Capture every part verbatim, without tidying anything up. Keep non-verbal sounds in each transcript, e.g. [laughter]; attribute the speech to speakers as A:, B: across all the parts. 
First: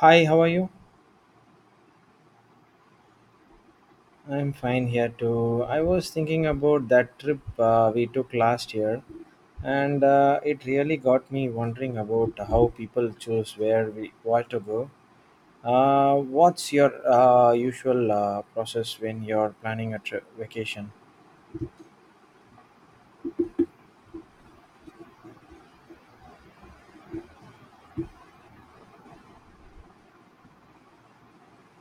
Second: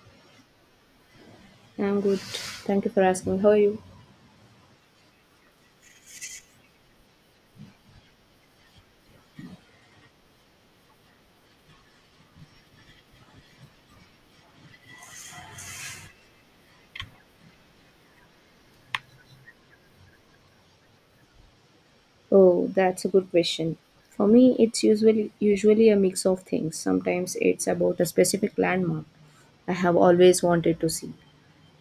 A: Hi, how are you?
B: I'm good. Thank you for asking. How are you?
A: I'm fine here too. I was thinking about that trip uh, we took last year, and uh, it really got me wondering about how people choose where we what to go. Uh, what's your uh, usual uh, process when you're planning a trip vacation?
B: Oh, that's a good question. For me, it's usually usually a mix of things. Sometimes it's about a specific landmark I have always wanted to see,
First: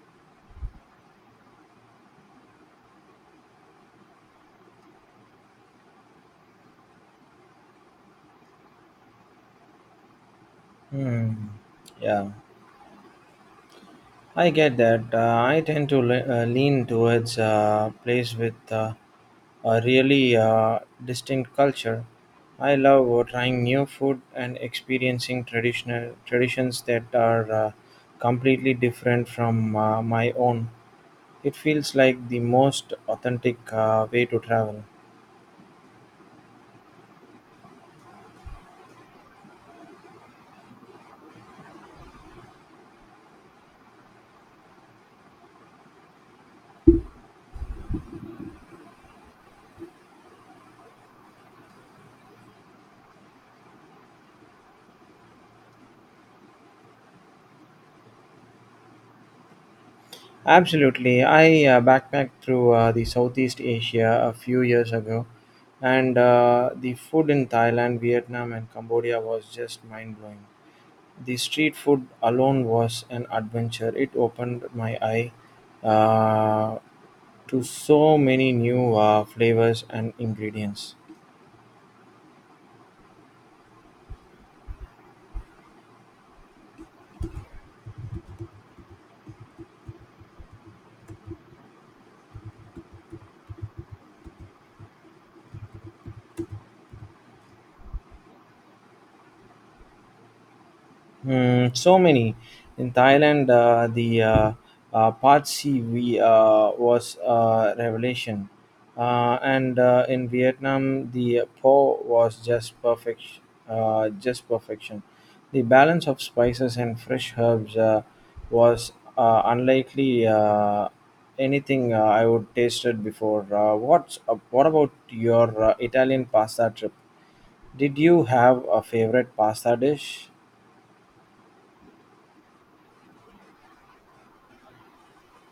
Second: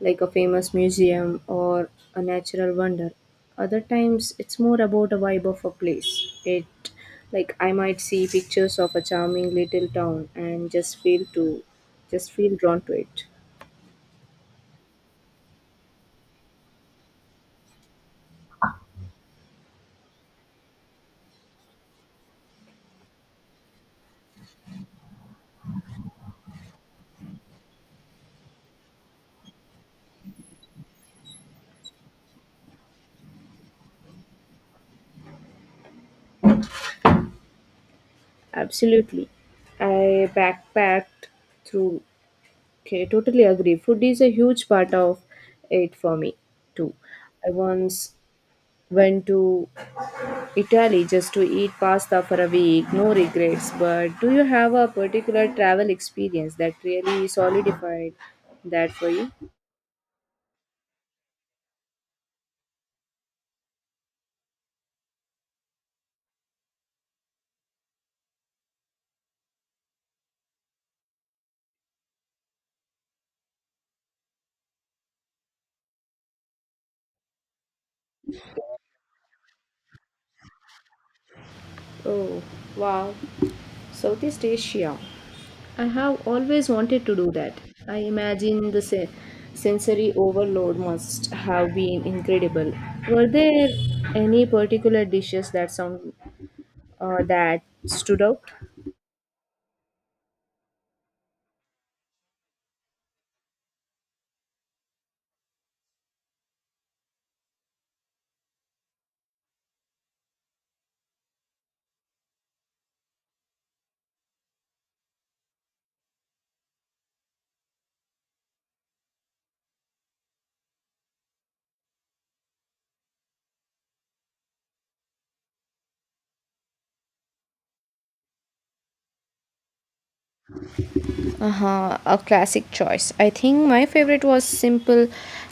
B: like a famous museum or a natural wonder. Other times, it's more about a vibe of a place. It like I might see pictures of a charming little town and just feel
A: Hmm.
B: to
A: Yeah,
B: just feel drawn to it.
A: I get that. Uh, I tend to le- uh, lean towards a place with uh, a really uh, distinct culture. I love uh, trying new food and experiencing traditional traditions that are uh, completely different from uh, my own. It feels like the most authentic uh, way to travel.
B: Absolutely. I backpacked through. Okay, totally agree. Food is a huge part of it for me too. I once went to Italy just to eat pasta for a week, no regrets. But do you have a particular travel experience that really solidified that for you?
A: Absolutely, I uh, backpacked through uh, the Southeast Asia a few years ago, and uh, the food in Thailand, Vietnam, and Cambodia was just mind blowing. The street food alone was an adventure. It opened my eye uh, to so many new uh, flavors and ingredients.
B: Oh, wow. Southeast Asia. I have always wanted to do that. I imagine the se- sensory overload must have been incredible. Were there any particular dishes that sound uh, that stood out?
A: Mm, so many in Thailand, uh, the uh, uh, Pad C we uh, was a revelation, uh, and uh, in Vietnam, the Po was just perfect, uh, just perfection. The balance of spices and fresh herbs uh, was uh, unlikely uh, anything uh, I would tasted before. Uh, what's uh, what about your uh, Italian pasta trip? Did you have a favorite pasta dish?
B: Uh-huh, a classic choice. I think my favorite was simple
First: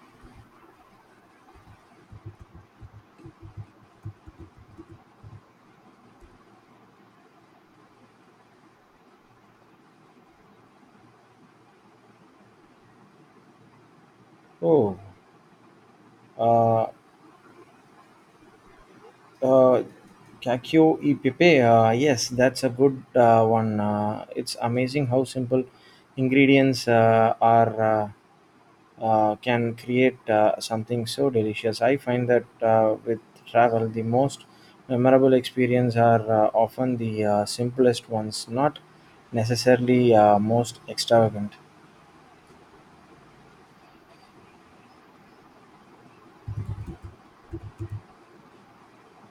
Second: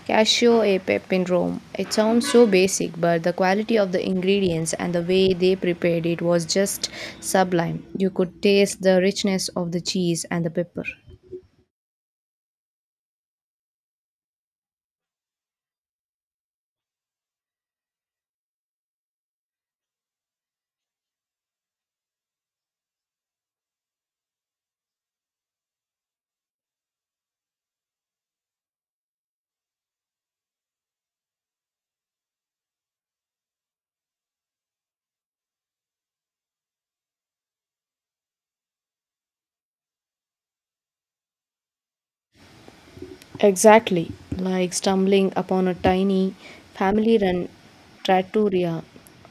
B: cashew e pepe in Rome. It sounds so basic, but the quality of the ingredients and the way they prepared it was just sublime. You could taste the richness of the cheese and the pepper.
A: Oh. Uh, uh, Kakyo y Pepe, uh, yes, that's a good uh, one. Uh, it's amazing how simple ingredients uh, are uh, uh, can create uh, something so delicious. I find that uh, with travel, the most memorable experience are uh, often the uh, simplest ones, not necessarily uh, most extravagant.
B: Exactly, like stumbling upon a tiny family run trattoria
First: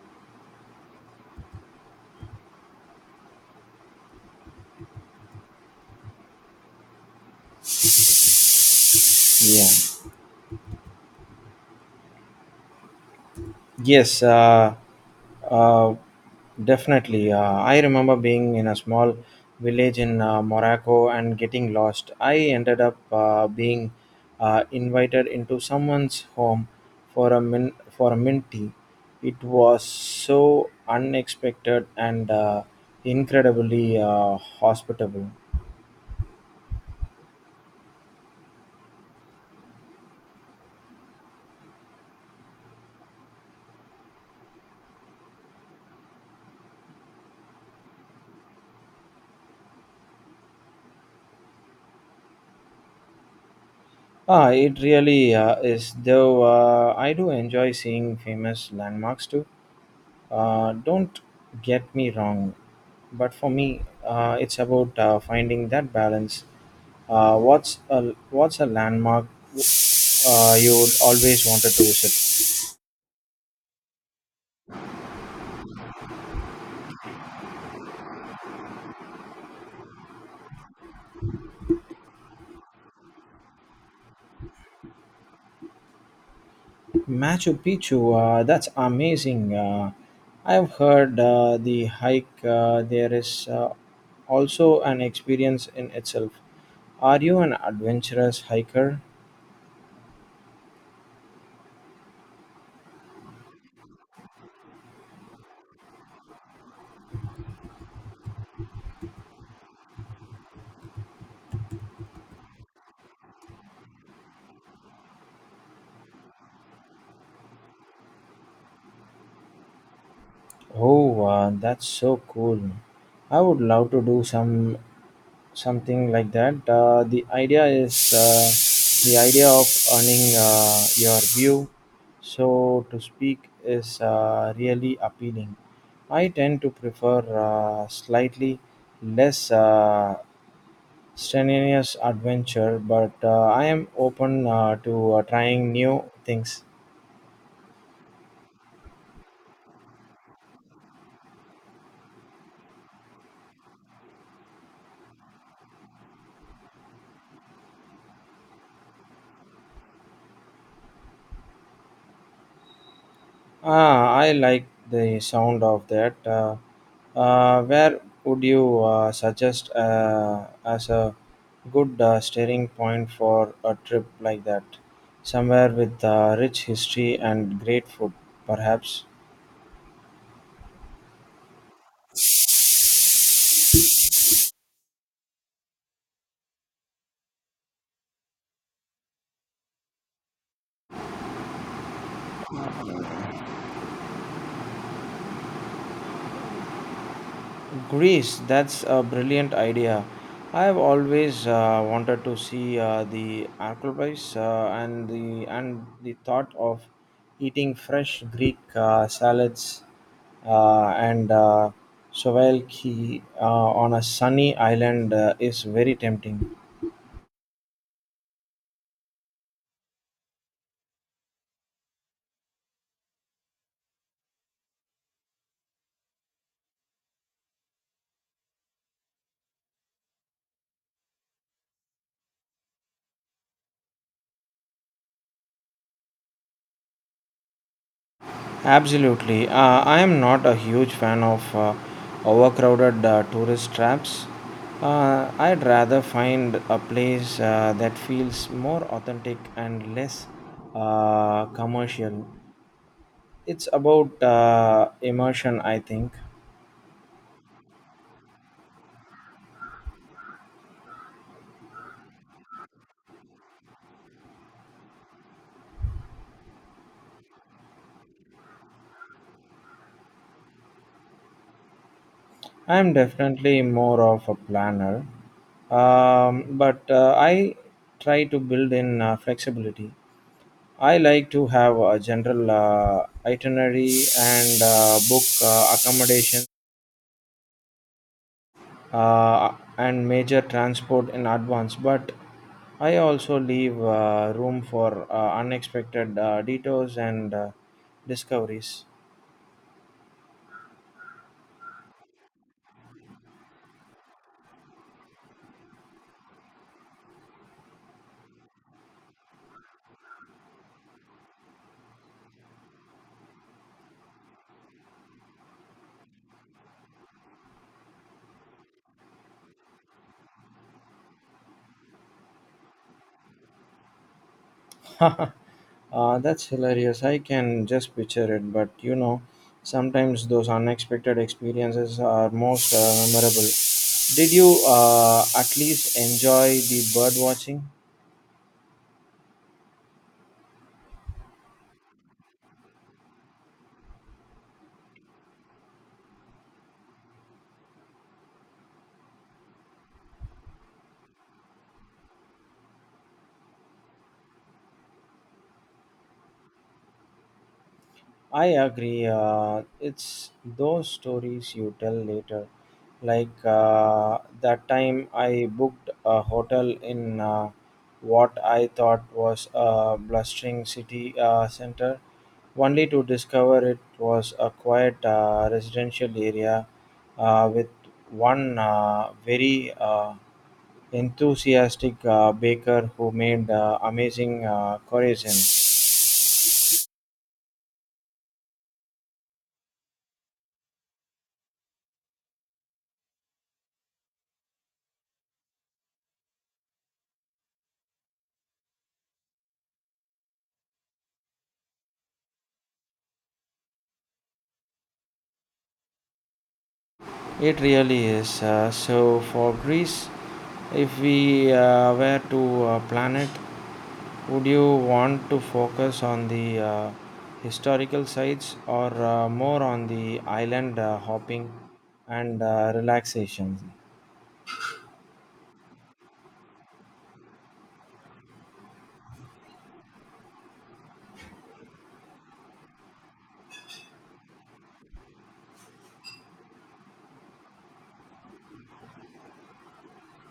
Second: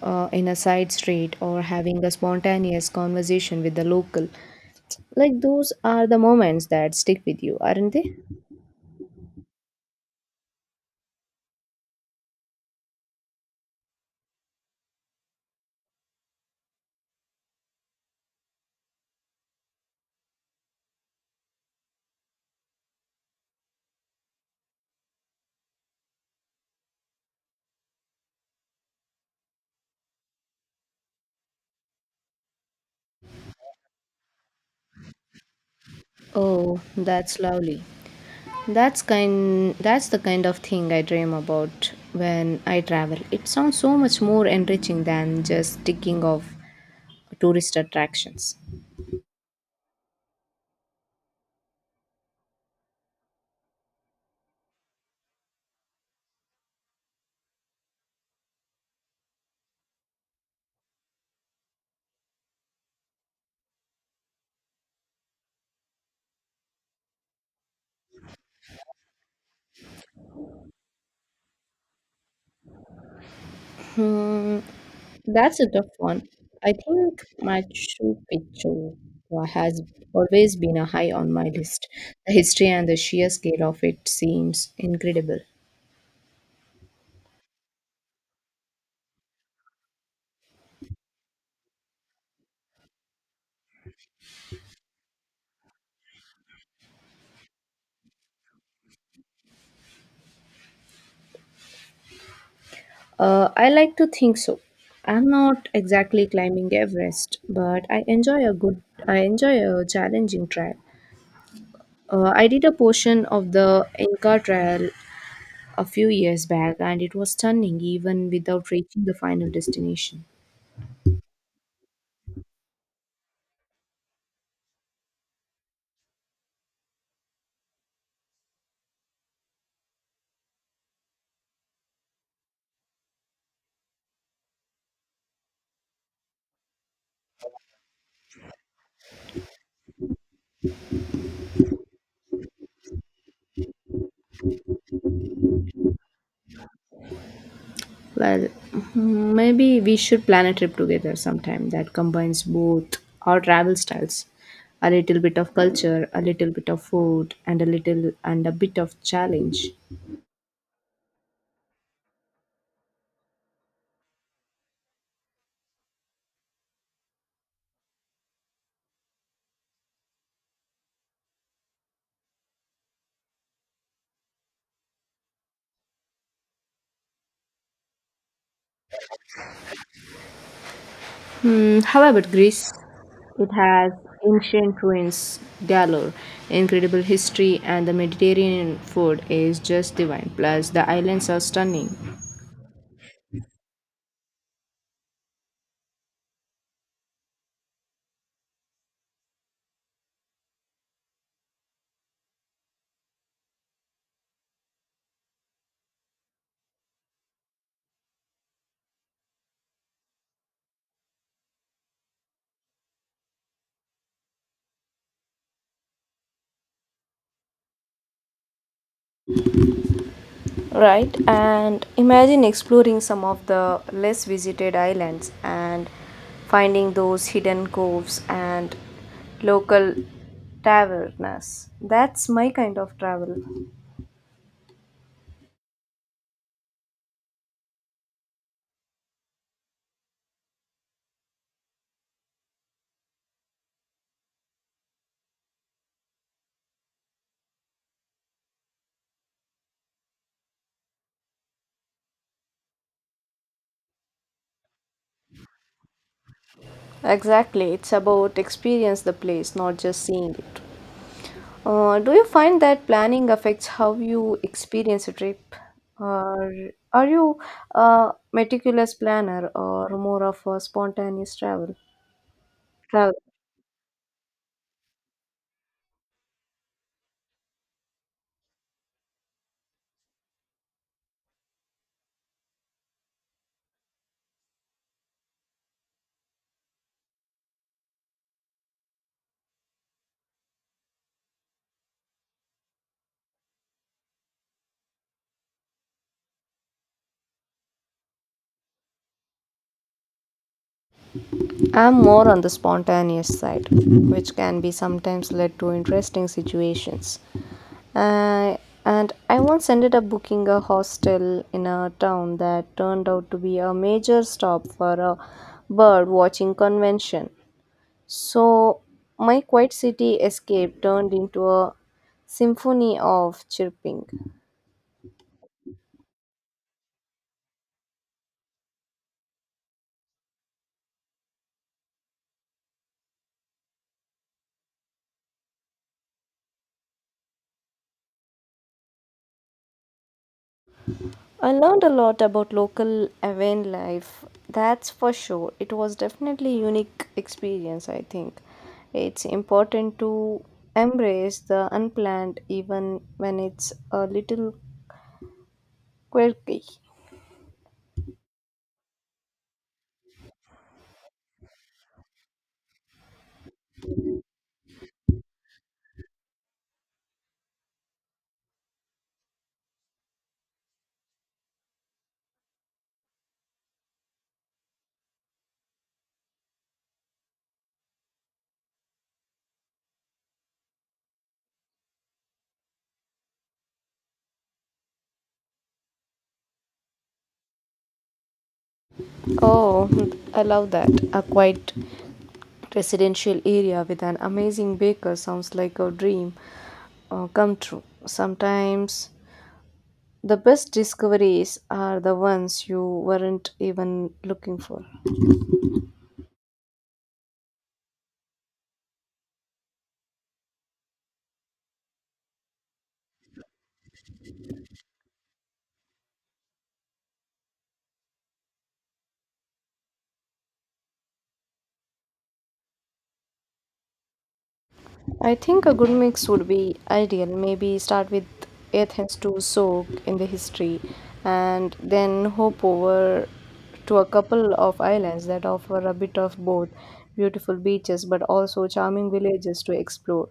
B: uh, in a side street or having a spontaneous conversation with the local. Like, those are the moments that stick with you, aren't they?
A: Yeah. Yes, uh, uh, definitely. Uh, I remember being in a small village in uh, Morocco and getting lost. I ended up uh, being uh, invited into someone's home for a min for a mint tea. It was so unexpected and uh, incredibly uh, hospitable.
B: Oh, that's lovely. That's kind that's the kind of thing I dream about when I travel. It sounds so much more enriching than just ticking off tourist attractions.
A: Ah, it really uh, is. Though uh, I do enjoy seeing famous landmarks too. Uh, don't get me wrong, but for me, uh, it's about uh, finding that balance. Uh, what's a what's a landmark uh, you would always wanted to visit?
B: Hmm, that's a tough one. I think Machu Picchu wa- has always been a high on my list. The history and the sheer scale of it seems incredible.
A: Machu Picchu. Uh, that's amazing. Uh, I've heard uh, the hike uh, there is uh, also an experience in itself. Are you an adventurous hiker?
B: Uh, I like to think so. I'm not exactly climbing Everest, but I enjoy a good, I enjoy a challenging trail. Uh, I did a portion of the Inca Trail a few years back, and it was stunning even without reaching the final destination.
A: Oh, uh, that's so cool. I would love to do some something like that. Uh, the idea is uh, the idea of earning uh, your view, so to speak, is uh, really appealing. I tend to prefer uh, slightly less uh, strenuous adventure, but uh, I am open uh, to uh, trying new things.
B: Well, hmm, maybe we should plan a trip together sometime that combines both our travel styles, a little bit of culture, a little bit of food, and a little and a bit of challenge.
A: Ah, I like the sound of that. Uh, uh, where would you uh, suggest uh, as a good uh, steering point for a trip like that? Somewhere with uh, rich history and great food, perhaps.
B: Hmm, how about Greece? It has ancient ruins galore, incredible history, and the Mediterranean food is just divine. Plus, the islands are stunning.
A: Greece, that's a brilliant idea. I have always uh, wanted to see uh, the Acropolis uh, and the and the thought of eating fresh Greek uh, salads uh, and uh, souvlaki uh, on a sunny island uh, is very tempting.
B: Right, and imagine exploring some of the less visited islands and finding those hidden coves and local tavernas. That's my kind of travel.
A: Absolutely. Uh, I am not a huge fan of uh, overcrowded uh, tourist traps. Uh, I'd rather find a place uh, that feels more authentic and less uh, commercial. It's about uh, immersion, I think.
B: Exactly, it's about experience the place not just seeing it. Uh, do you find that planning affects how you experience a trip, or are you a meticulous planner or more of a spontaneous travel
A: I'm
B: travel
A: definitely more of a planner, um, but uh, I try to build in uh, flexibility. I like to have a general uh, itinerary and uh, book uh, accommodation uh, and major transport in advance, but I also leave uh, room for uh, unexpected uh, detours and uh, discoveries.
B: I'm more on the spontaneous side, which can be sometimes led to interesting situations. Uh, and I once ended up booking a hostel in a town that turned out to be a major stop for a bird watching convention. So my quiet city escape turned into a symphony of chirping.
A: [laughs] uh, that's hilarious. I can just picture it, but you know, sometimes those unexpected experiences are most uh, memorable. Did you uh, at least enjoy the bird watching?
B: I learned a lot about local Aven life. That's for sure. It was definitely unique experience, I think. It's important to embrace the unplanned even when it's a little quirky.
A: I agree. Uh, it's those stories you tell later. Like uh, that time I booked a hotel in uh, what I thought was a blustering city uh, center, only to discover it was a quiet uh, residential area uh, with one uh, very uh, enthusiastic uh, baker who made uh, amazing uh, croissants.
B: Oh, I love that. A quiet residential area with an amazing baker sounds like a dream uh, come true. Sometimes the best discoveries are the ones you weren't even looking for.
A: It really is. Uh, so for Greece, if we uh, were to uh, plan it, would you want to focus on the uh, historical sites or uh, more on the island uh, hopping and uh, relaxation?
B: I think a good mix would be ideal. Maybe start with Athens to soak in the history and then hop over to a couple of islands that offer a bit of both beautiful beaches but also charming villages to explore.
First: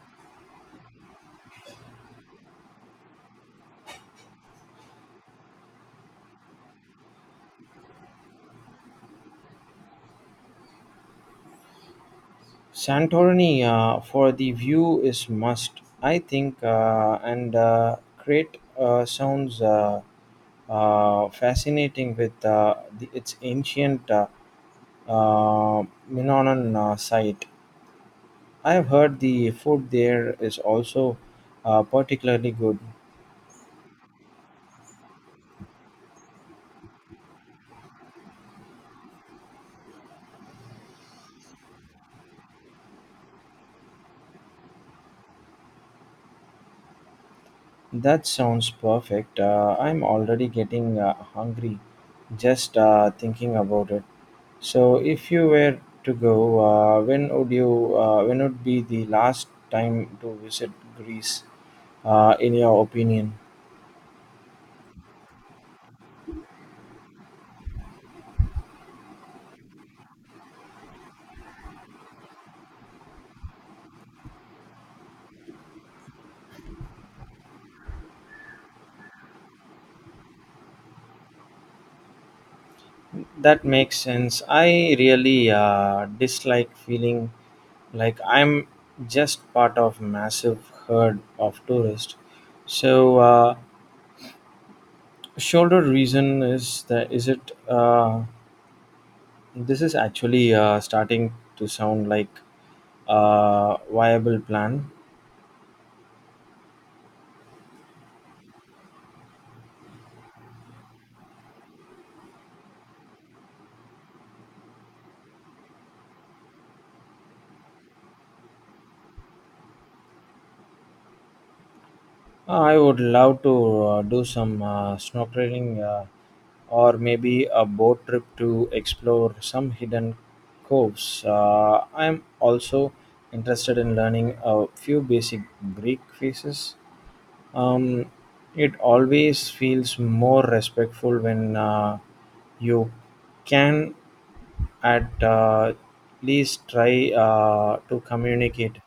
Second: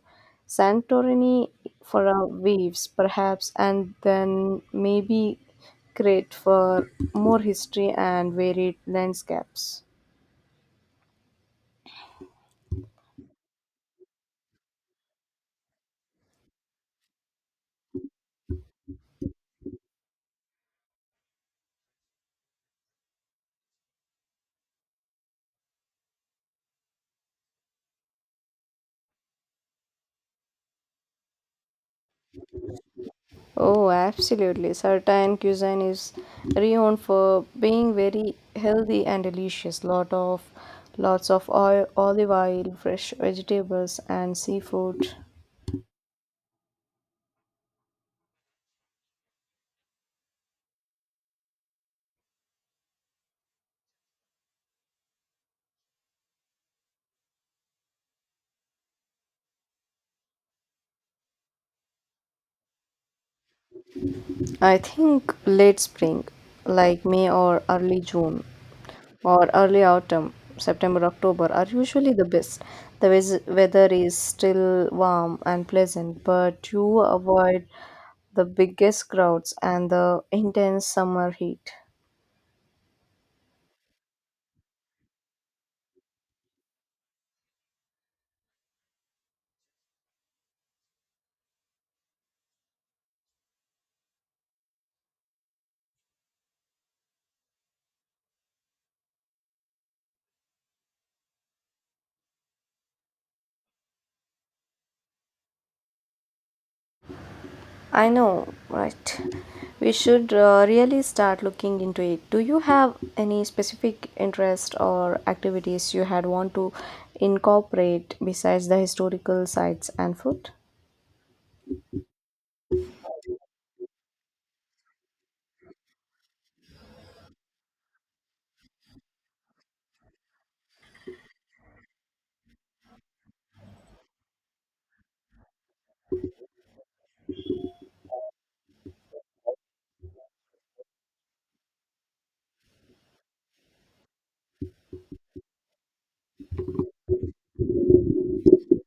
B: Santorini for our waves, perhaps, and then maybe Crete for more history and varied landscapes.
A: Santorini uh, for the view is must, I think, uh, and uh, Crete uh, sounds uh, uh, fascinating with uh, the, its ancient. Uh, uh, Minoan uh, site. I have heard the food there is also uh, particularly good.
B: Oh, absolutely. Certain cuisine is renowned for being very healthy and delicious. Lot of lots of oil, olive oil, fresh vegetables and seafood.
A: That sounds perfect. Uh, I'm already getting uh, hungry just uh, thinking about it. So, if you were to go, uh, when would you? Uh, when would be the last time to visit Greece, uh, in your opinion?
B: I think late spring, like May or early June or early autumn, September, October are usually the best. The wes- weather is still warm and pleasant, but you avoid the biggest crowds and the intense summer heat.
A: That makes sense. I really uh, dislike feeling like I'm just part of massive herd of tourists. So, uh, shoulder reason is that is it? Uh, this is actually uh, starting to sound like a viable plan.
B: I know, right? We should uh, really start looking into it. Do you have any specific interest or activities you had want to incorporate besides the historical sites and food?
A: Uh, I would love to uh, do some uh, snorkeling uh, or maybe a boat trip to explore some hidden coves. Uh, I'm also interested in learning a few basic Greek phrases. Um, it always feels more respectful when uh, you can at uh, least try uh, to communicate.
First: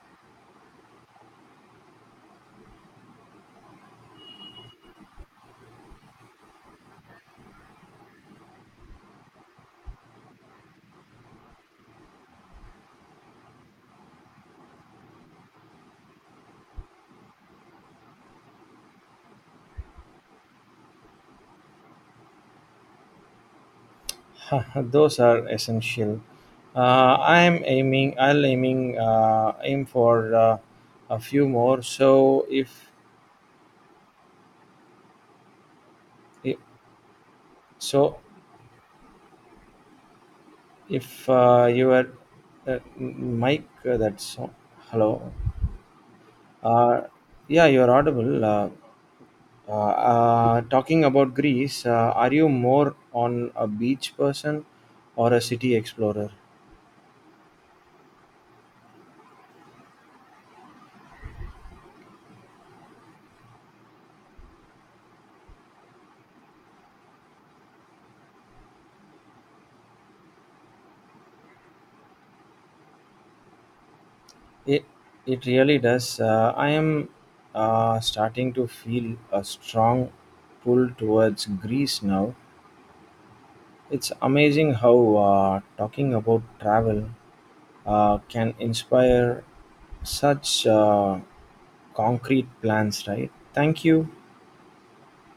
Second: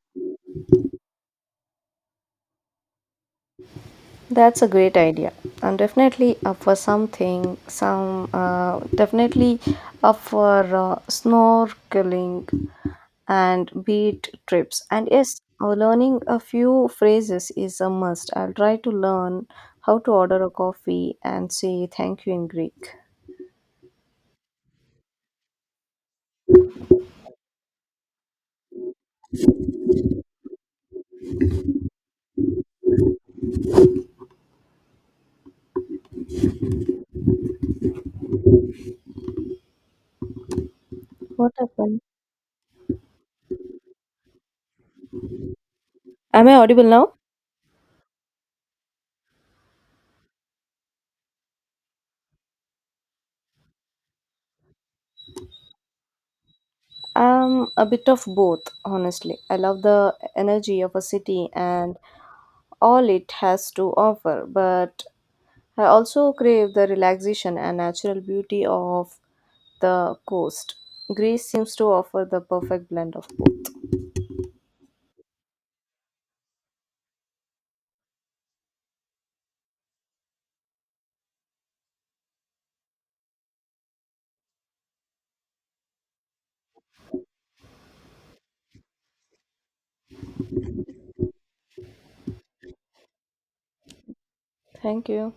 B: That's a great idea. I'm definitely up for something, some, uh, definitely up for uh, snorkeling and beach trips. And yes, uh, learning a few phrases is a must. I'll try to learn how to order a coffee and say thank you in Greek.
A: [laughs] Those are essential. Uh, I'm aiming. I'll aiming uh, aim for uh, a few more. So if, if so, if
B: What
A: uh, you
B: happened?
A: are uh, Mike, uh, that's uh, hello.
B: Am I audible
A: Uh,
B: now?
A: yeah, you're audible. Uh, uh, uh, talking about Greece, uh, are you more on a beach person or a city explorer?
B: I'm a bit of both, honestly. I love the energy of a city and all it has to offer, but I also crave the relaxation and natural beauty of the coast. Greece seems to offer the perfect blend of both.
A: It it really does. Uh, I am uh, starting to feel a strong pull towards Greece now. It's amazing how uh, talking about travel uh, can inspire such uh, concrete plans, right? Thank you.
B: Thank you.